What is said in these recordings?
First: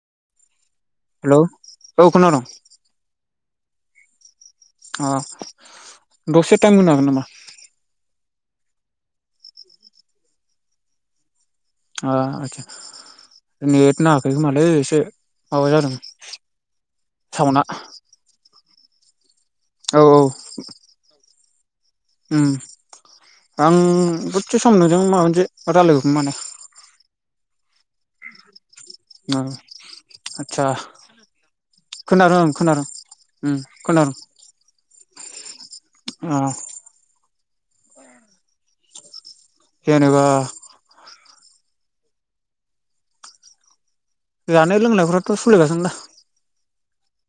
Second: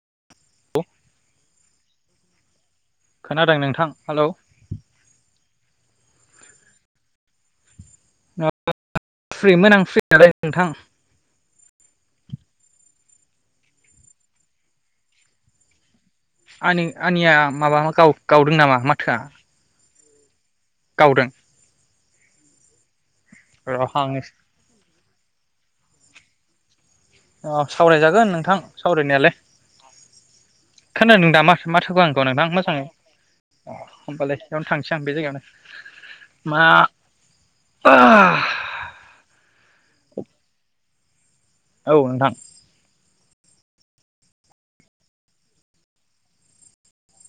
[unintelligible] Hello औ खोनादों खोनादों नोंथां हेलौ अ दसे टाइम होनो हागोन नामा? [unintelligible] फ्रिमोन आं फ्रियालाय नोंथां अ आतसा नेट नांङाखै खोमालै एसे माबा जादों। आंनि आंनिया सावना माबा गावदों नामा माथोआ? औ औ गावदों? ओम आं दसे सम नोंजों माबा मोनसे रायलायगौमोन मोनो औ सावरायजागोन नोंथां सावरायनायालै ओ आदसा खोनादोंदा मा माथोखौ आंखौ खोनादों नोंथां आं खोनादों मोजाङै उम अ खोनादों होमबालै बेयावनो थांसै आं बे जायगायावनो ओ मा [unintelligible] जेनेबा औ नोंथां जानाय लोंनाय फ्राथ सोलिगासिनो दा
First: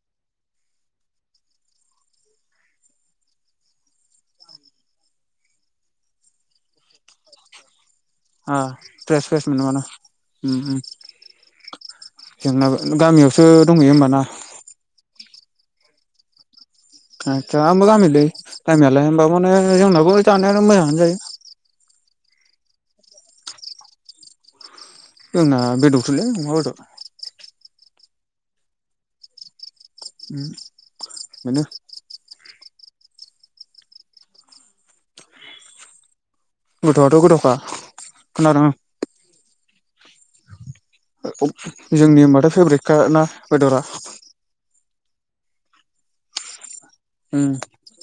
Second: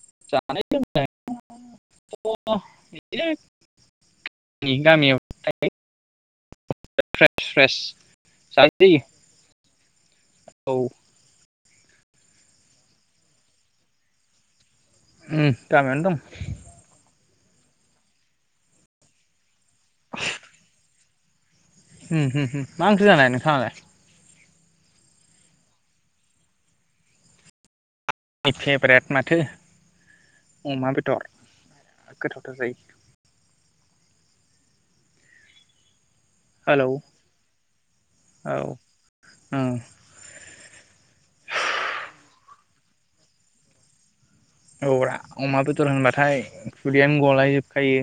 [unintelligible] अ जायो फ्रेस फ्रेस मोनोआनो ओम औ ओम जेंना गामियावसो दंहैयो होमबाना? ओ गामियावनो दं। आसा म जाम दै टाइमिलाय हबा माने जोंनाबो जानायानो मोजांङानो जायो। होम होम मा ओंख्रि जानाय नोंथाङालाय? जोंना बेदरसोलै अमा बेदर। आंनि फेभरेट माथो उम व अमा बेथर बेनो गोथाव । [unintelligible] हेलौ गथ आथ गथखा औ खोनादों आं। औ जोंनि होनबाथाय फेब्रेटखा ना बेदरा। औ ब्रा अमा बेदर होनबाथाय खुदियानो गलाय उम जोबखायो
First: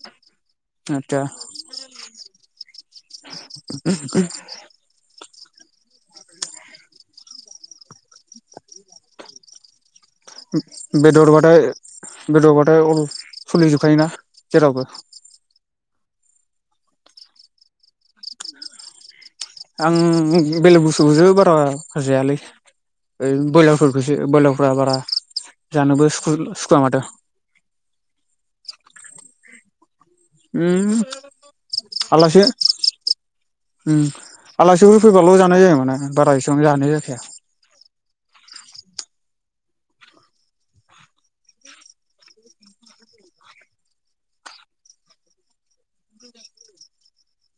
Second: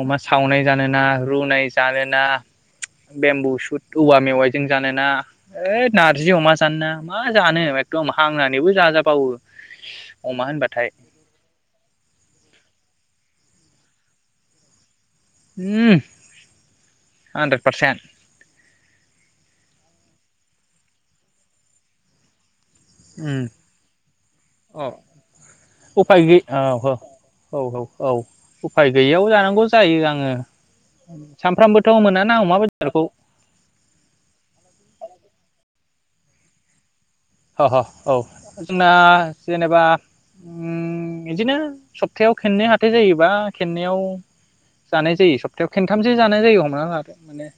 अमा सावनाय जानोना आदसा रुनाय जानोना बेम्बु सुद औवा मेवाइजों जानोना ओइ नारजि अमा जानो ना मा जानो एखदम हांनानैबो जाजाबावो। अम होनबा बेदरबाथाय बेदरबाथाय अल सोलिजोबखायोना जेरावबो होम हानद्रेड पारसेन्ट आं बेलेग बुस्सथुखौसो बारा होजायालै। ओ उम बयलारफोरखौसो बयलारफोरखौसो अ बारा जानोबो उफाय गै औ सुखुवआ औ माथो औ औ उफाय गैययाव जानौ जायो आं। उम सानफ्रामबोथ मोना ना आलासि अमा बेदरखौ। उम आलासिफोर फैबाल जानाय जायोमोना बारा एसेबां जानाय जाखाया। अह अह औ जोंना जेनेबा बिदिनो सप्थायायाव खेनै हााइ जायोबा खेननाव जानाय जायो सप्थायायाव खेनथामसो जानाय जायो हमना ला माने।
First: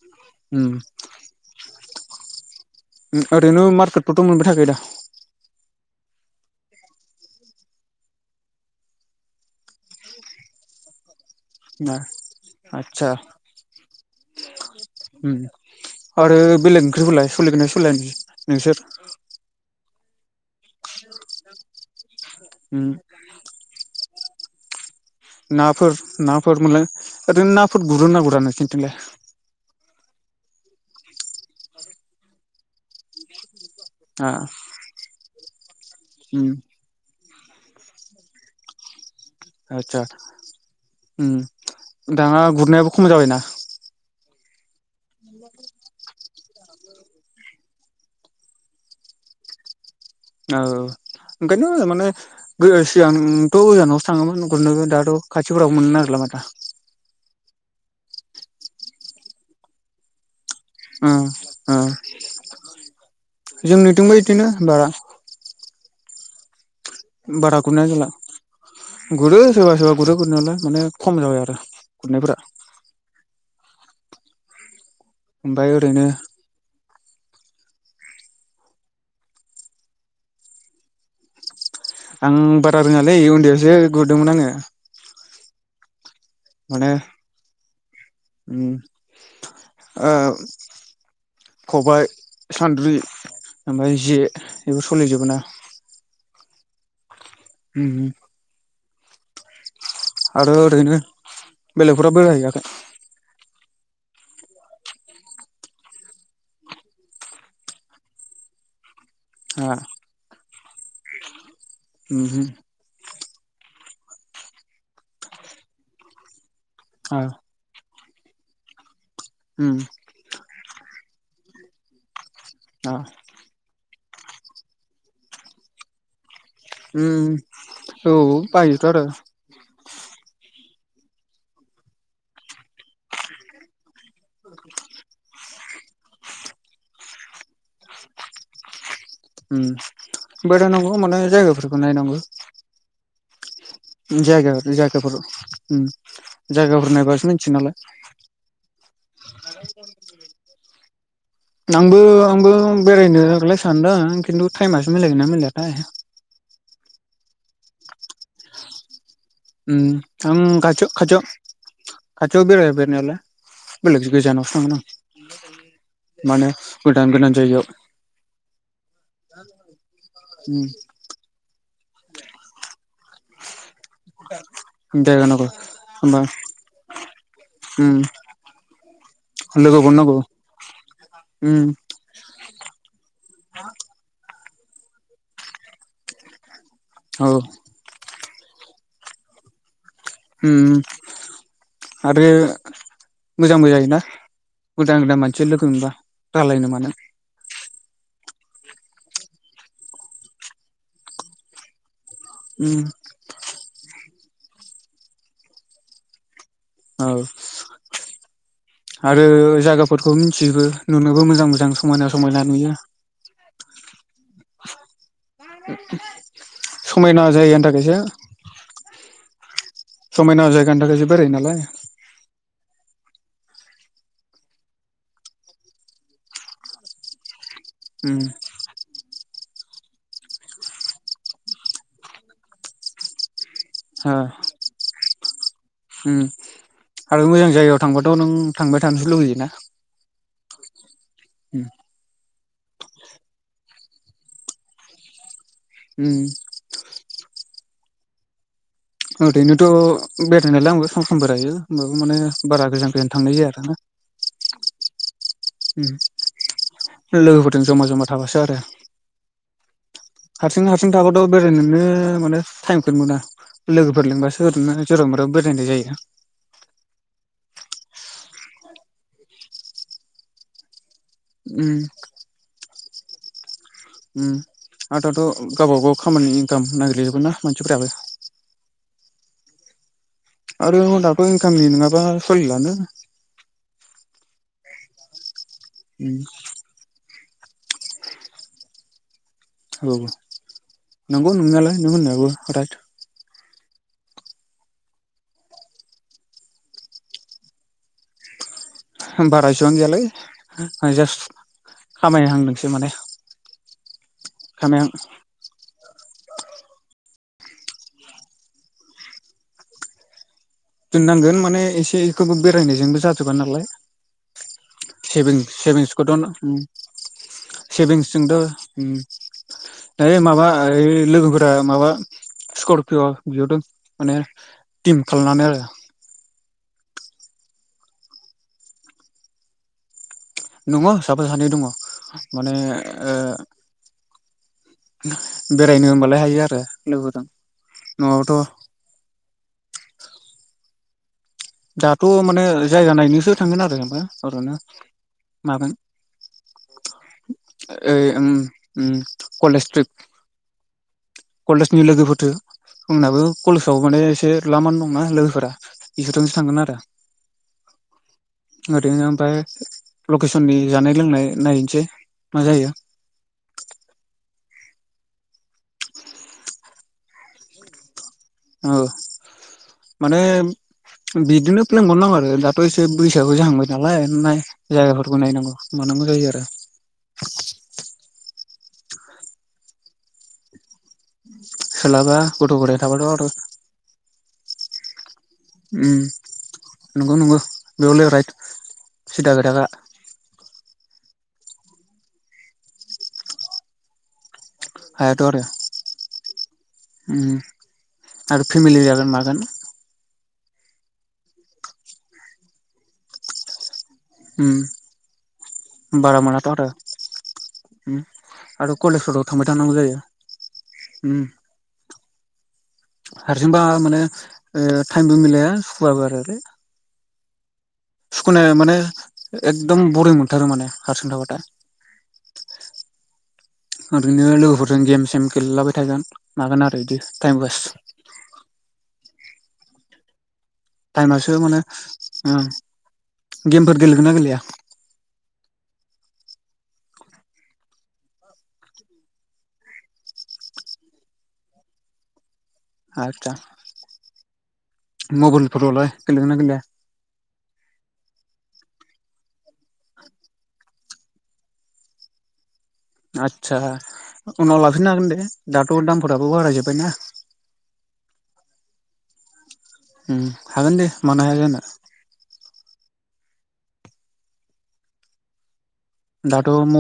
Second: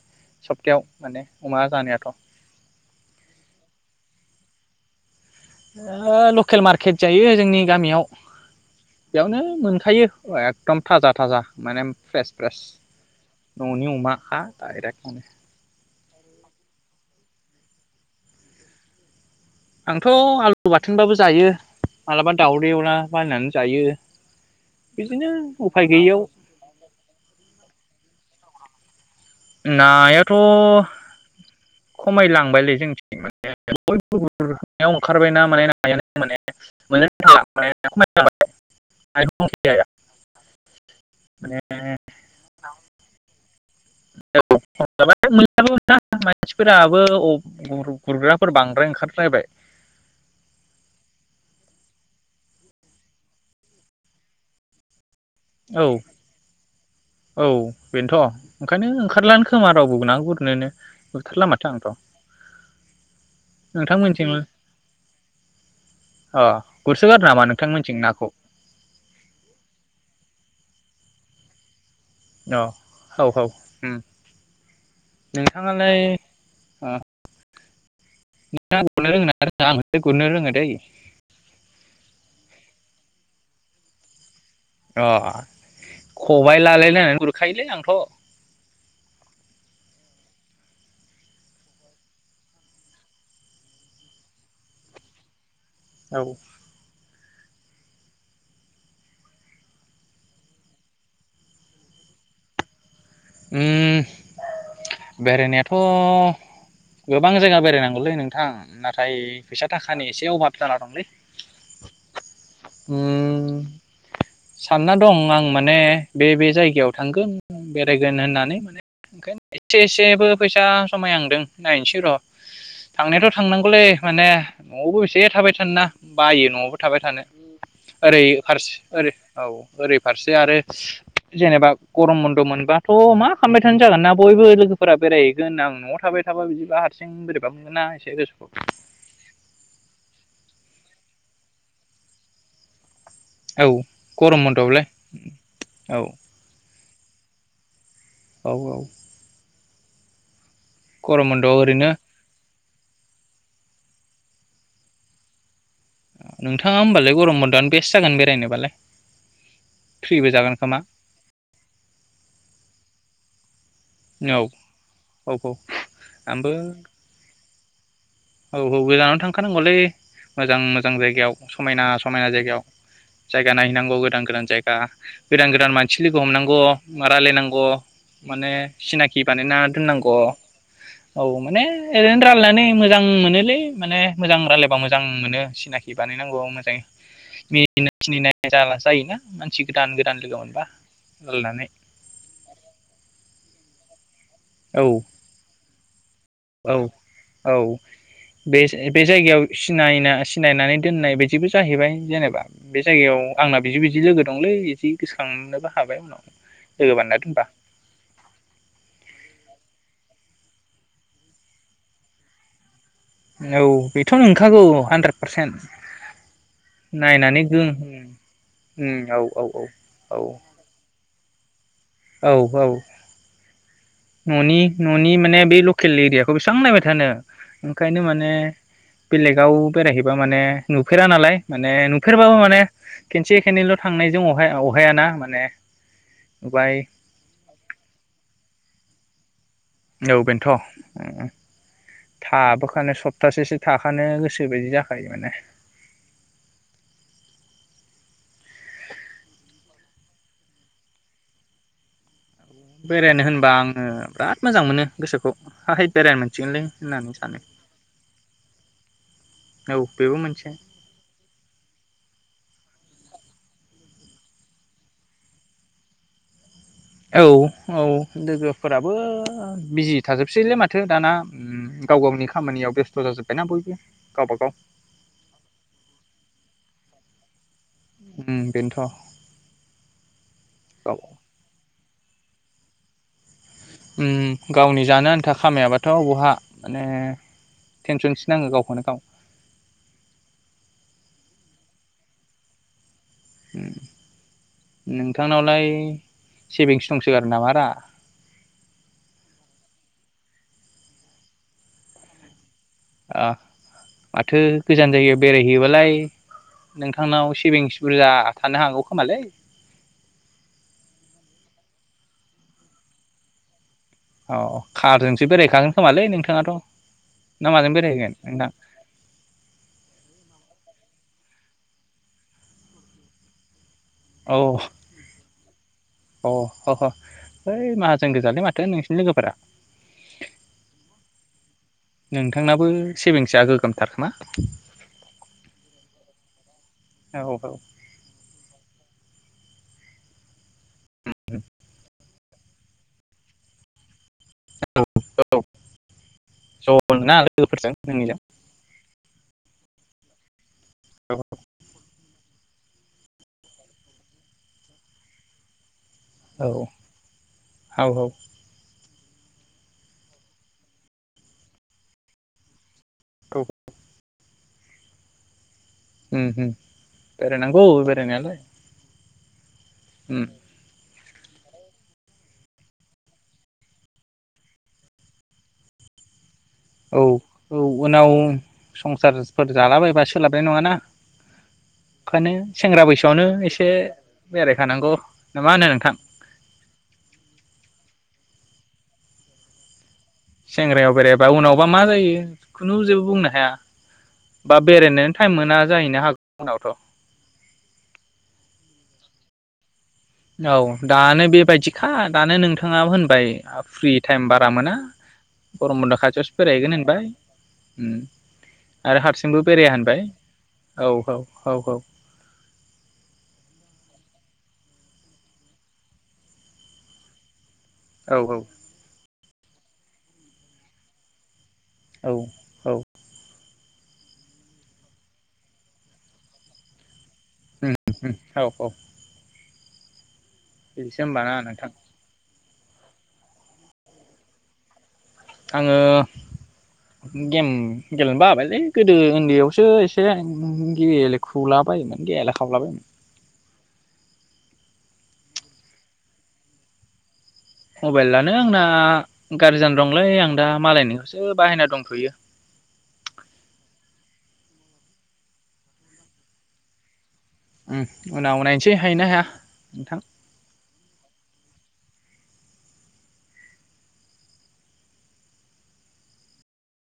उम सबप्तायाव माने अमा जानाया आरो थ ओरैनो मारकेटखौथ मोनबाय थाख दा? लकेल मार्केट जायो जोंनि गामियाव बेयावनो मोनखायो एकदम थाजा थाजा माने दा फ्रेस फ्रेस आदसा ननि अमाखा डाइरेक्ट माने उम आरो बेलेग ओंख्रिफोरालाय सोलिगोनाय सोलिया नोंसोर आंथ आलु बाथोनबाबो जायो। माब्लाबा दाउदै उम एवला बायनानै जायो। बिदिनो उफाय नाफोर गैयियाव नाफोर मोनलाय ओरैनो नाफोर गुरोना गुरा नोंसिनिथिंलाय नायाथ खमायलांबायलै जोंनिथिं माने। बयबो आ गुरनायाव ओंखारबाय ना। उम [unintelligible] [inaudible] गैया आदसा हम माने दाना गुरनायाबो खम जाबायना औ [unintelligible] मानसिफोराबो गुरग्राफोर बांद्राय ओंखारद्रायबाय । औ ओंखायनो माने सिगांथ' गोजानावसो थाङोमोन गुरनोबो दाथ' खाथिफोरावबो औ मोननो नागिरला माथो । औ बेनोथ' ओंखायनो ओंखारलानो खोमा रावबो ना गुरनोनो । उम उम जोंनिथिबो नोंथांमोनथिं इदिनो बारा अ गुरसोगारो नामा बारा गुरनाय नोंथांमोनथिं जाला, नाखौ गुरो सेरबा सोरबा गुरो गुरनायालाय माने खम जाबाय आरो गुरनायफोरा औ औ औ उम ओमफ्राय नोंथाङालाय ओरैनो ओ [unintelligible] रोङो ना रोङा आं हले गुरनो रोङो दैै। आं बारा रोङालै उन्दैयावसो गुरदोंमोन आङो । अ खबाइ माने लालायलायनानै गुरखायोलै आंथ' । उम खबाय सान्द्रि ओमफाय जे बेफोर सलिजोबोना? औ उम उम आरो ओरैनो बेलेगफोराव बेरायहैयाखै? उम बेरायनायाथ' गोबां जायगा बेरायनांगौलै नोंथां ना थाइ फैसा थाखानि एसे अभाब जाना दंलै । ओम होम सानना दं आं माने बे बे जायगा जायगायाव आ थांगोन बे गोन होननानै माने ओंखायनो उम एसे एसेबो फैस सा खामायहांदों नायनोसै र' आ । थांनायाथ' थांनांगौलै । माने न'आवबो बेसे थाबाय थानो ना बायो । न'आवबो थाबाय थानो उम औ ओरै फार बायोथ' आरो ओरै औ ओरै फारसे आरो जेनेबा गरम बन्द' मोनबा थ' मा खामबाय थानो जागोन ना । बयबो लोगोफोरा बेराय गोन आं न'आव थाबाय थाबा बिदिबा हारसिं बोरैबा मोनगोन ना एसे गोसोखौ । आम बेरायायनांगौ माने जायगाफोरखौ नायनांगौ। औ गरम जायगा बन्द'आवलाय जायगाफोर ओम औ जायगाफोर बुरनायबासो मिथियोनालाय औ औ [unintelligible] गरम बन्द'आव ओरैनो नोंबो आंबो बेरायनोलाय सानदों खिन्थु थाइमासो मिलायगोन ना मिलयाथाय नोंथाङा होमबालाय गरम बन्द'आनो बेस्ट जागोन बेरायनोबालाय फ्रिबो ‌अम जागोन आं खोमा खाथि खाथियाव' बेरायबाय नालाय बेलेग औ गोजानावसो थांगोन औ औ आं माने आंबो गोदान गोदान जायगायाव। औ औ गोजानावनो थांखानांगौलै मोजां उम मोजां जायगायाव समायना समायना जायगायाव, जायगा नायहैनां औ गोदान गोदान जायगा जायगा नांगौ गोदान गोदान मानसि लोगो होमबा हमनांगौ रायलायनांगौ उम माने सिनाखि बानायना लोगोखौनो नांगौ दोननांगौ औ माने उम ओरैनो रायलायनानै, ओम मोनोलै माने मोजां, रायलायबा मोजां मोनो सिनाखि बानायनांगौ मोजाङै, औ मिनिनाय थिनिनाय, जाला जायोना मानसि, गोदान गोदान लोगो मोनबा ओम रायलायनानै आरो मोजां मोजांङै ना औ गोदान गोदान मानसिफोर लोगो मोनबा, रायलायनो औ मानो औ बे बे जायगायाव सिनायना सिनायनानै दोननाय बिदिबो जाहैबाय, जेनेबा उम बे जायगायाव आंना बिदि बिदि लोगो दंलै बिदि गोसोखांनोबो हाबाय उनाव, लोगो औ बानायना दोनबा आरो जायगाफोरखौ सिबो नुनोबो मोजां मोजां समायना समायना नुयो, औ बेथ' नंगौ मोनांगौ हान्द्रेद पारसेन्ट समायना नायनानै जायगानि गो थाखायसो औ औ औ औ समायना जायगानि थाखायसो बेरायो नालाय औ औ न'नि न'नि माने बे लकेल एरियाखौ बेसेबां नायबाय थानो, ओंखायनो उम माने बेलेग गाव बेरायहैबा माने नुफेरा नालाय माने नुफेरबाबो माने खिनसे, खेनैल' थांनायजों अहाया अहायाना मान ने ओम आरो मोजां जायगायाव थांबाथ' नों थांबाय थानोसो लुुगैयो ना? औ बेनोथ' उम थाबोखानो सप्तासेसो थाखानो गोसो बायदि जाखायो माने । उम ओरैनोथ' बेरायनायालाय आंबो सम समबोरायो होमबाबो माने बारा गोजान गोजान बेरायनो थांनाय होनबा जाया ना आङो बिराद मोजां मोनो गोसोखौ हाहै बेरायनो मोनसिगोनलै होननानै सानो लोगोफोरजों जमा जमा थाबासो आरो औ बेबो मोनसे हारसिं हारसिं थाबाथ' बेरायनोनो माने टाइम नोंगौ ना लोगोफोर लेंबासो ओरैनो जेराव मेराव बेरायनाय जायो। औ औ लोगोफोराबो बिजि थाजोबसैलै माथो दाना उम गाव गावनि खामानियाव बेस्थ थ जाजोब्बायना फुल । उम आरो दाथ' गावबा गाव खामानि खाम नागिरलायजोबोना मानसिफोराबो । उम बेन्थ'। आरो हदाबो गामिनि नङाब बा सलिलानो । उम गावनि जानो आन्था खामायाबाथ' बहा माने टेनसनसो नाङो गावखौनो गाव औ नंगौ नंनायालाय नों होननायाबो राइट । उम नोंथांनावलाय सेभिंस दंसोगारो नामा रा? बारा एसेबां गैयाालाय आं जास्त खामाय हांदों । आ माथो खामायहां गोजान जायगायाव बेरायहैयोबालाय नोंथांनाव सेभिंस बुरजा थानो हागौ खोमालै? दोननांगोन माने एसेखौबो बेरायनायजोंबो जाजोबा नालाय औ । कारजोंसो सेभिंस बेरायखागोन खोमालै सेभिंसखोथ' नोंथाङाथ' उम ना माजों बेरायहैगोन सेभिंसजोंथ' नोंथां उम ओइ माबा ओइ लोगोफोरा माबा स्करपिय बिहरदों। माने टिम खालामनानै आरो । [inaudible] अ ह ह ओइ माहाजोन गोजालै माथो नोंसिनि लोगोफोरा । दङ साफा सानै दङ माने ओ मा? बेरायनो होनबालाय हायो आरो औ लोगोदं औ नंआबाथ' उम दाथ' माने जायगा नायनोसो थांगोन आरो जोंबो अर'नो मामोन ज'नोना लोगोफोरजों ओइ नोंनिजों उम ओम कलेज ट्रिप कलेजनि लोगोफोर जो फुंनाबो कलेजाव माने एसे द्लामानो दंना लोगोफोरा इसोरजोंसो औ थांगोन आरो औ ओरैनो ओमफ्राय लकेसननि जानाय लोंनाय नायनोसै मा जायो औ उम उम बेराय नांगौ एबारो ओ माने उम बिदिनो प्लेन बनायनांगौ आरो दाथ' एसे बैसो आबो जाहांबाय नालाय नाय जायगाफोरखौ नायनांगौ मानांगौ जायो आरो। औ औ उनाव संसारफोर जालाबायबा सोलाबनाय नङाना। सोलाबा ओखायनो गथ' गथाय सेंग्रा थाबाथ' आरो बैसोआवनो एसे बेराय खानांगौ। उम नंगौ नंगौ बे हले राइद। सिदा खोथाखा। सेंग्रायाव बेरायबा उनावबा मा जायो खुनु जेबो बुंनो हाया। बा बेरायनोनो हायाथ' टाइम आरो मोना जाहैनो हागौ उनावथ' उम आरो फेमिलि जागोन मागोन। औ दानो बेबायदिखा दानो नोंथाङा होनबाय फ्रि टाइम बारा उम मोना गरम बन्द' बारा खाथियावसो मोनाथ' आरो बेरायहैगोन होनबाय। उम आरो कलेजफोराव हारसिंबो थांबाय बेराया थानांगौ जायो होनबाय। औ औ उम औ औ। हारसिंबा माने ओ टाइमबो मिलाया सुखुवाबो आरोलै। औ सुखुनाय माने एकदम बरिं मोनथारो माने हारसिं थाबाथाय। औ औ। ओरैनो लोगोफोरजों गेम सेम गेलेलाबाय थागोन मागोन आरो बिदि। ओं ओं औ औ। बिदिसो होमबाना टाइमासो माने नोंथां ओं गेमफोर गेलेगोनना गेलेया? आङो गेम गेलेनो बाबायलै गोदो ओन्दैयावसो एसे गेले ख्रुला बायोमोन गेले आदसा। मबाइलफोरावलाय गेलेयो ना गेलेया? मबाइलानो आंना गारजि जाना दंलै आं दा मालायनि सो बाहायना दंथ'यो। आदसा उनाव लाफिननो हागोन दे दाथ' दामफोराबो बाराय जोबबायना। उम उनाव नायनोसै हायोना हाया नोंथां। उम हागोन दे मानो हाया जानो दाथ'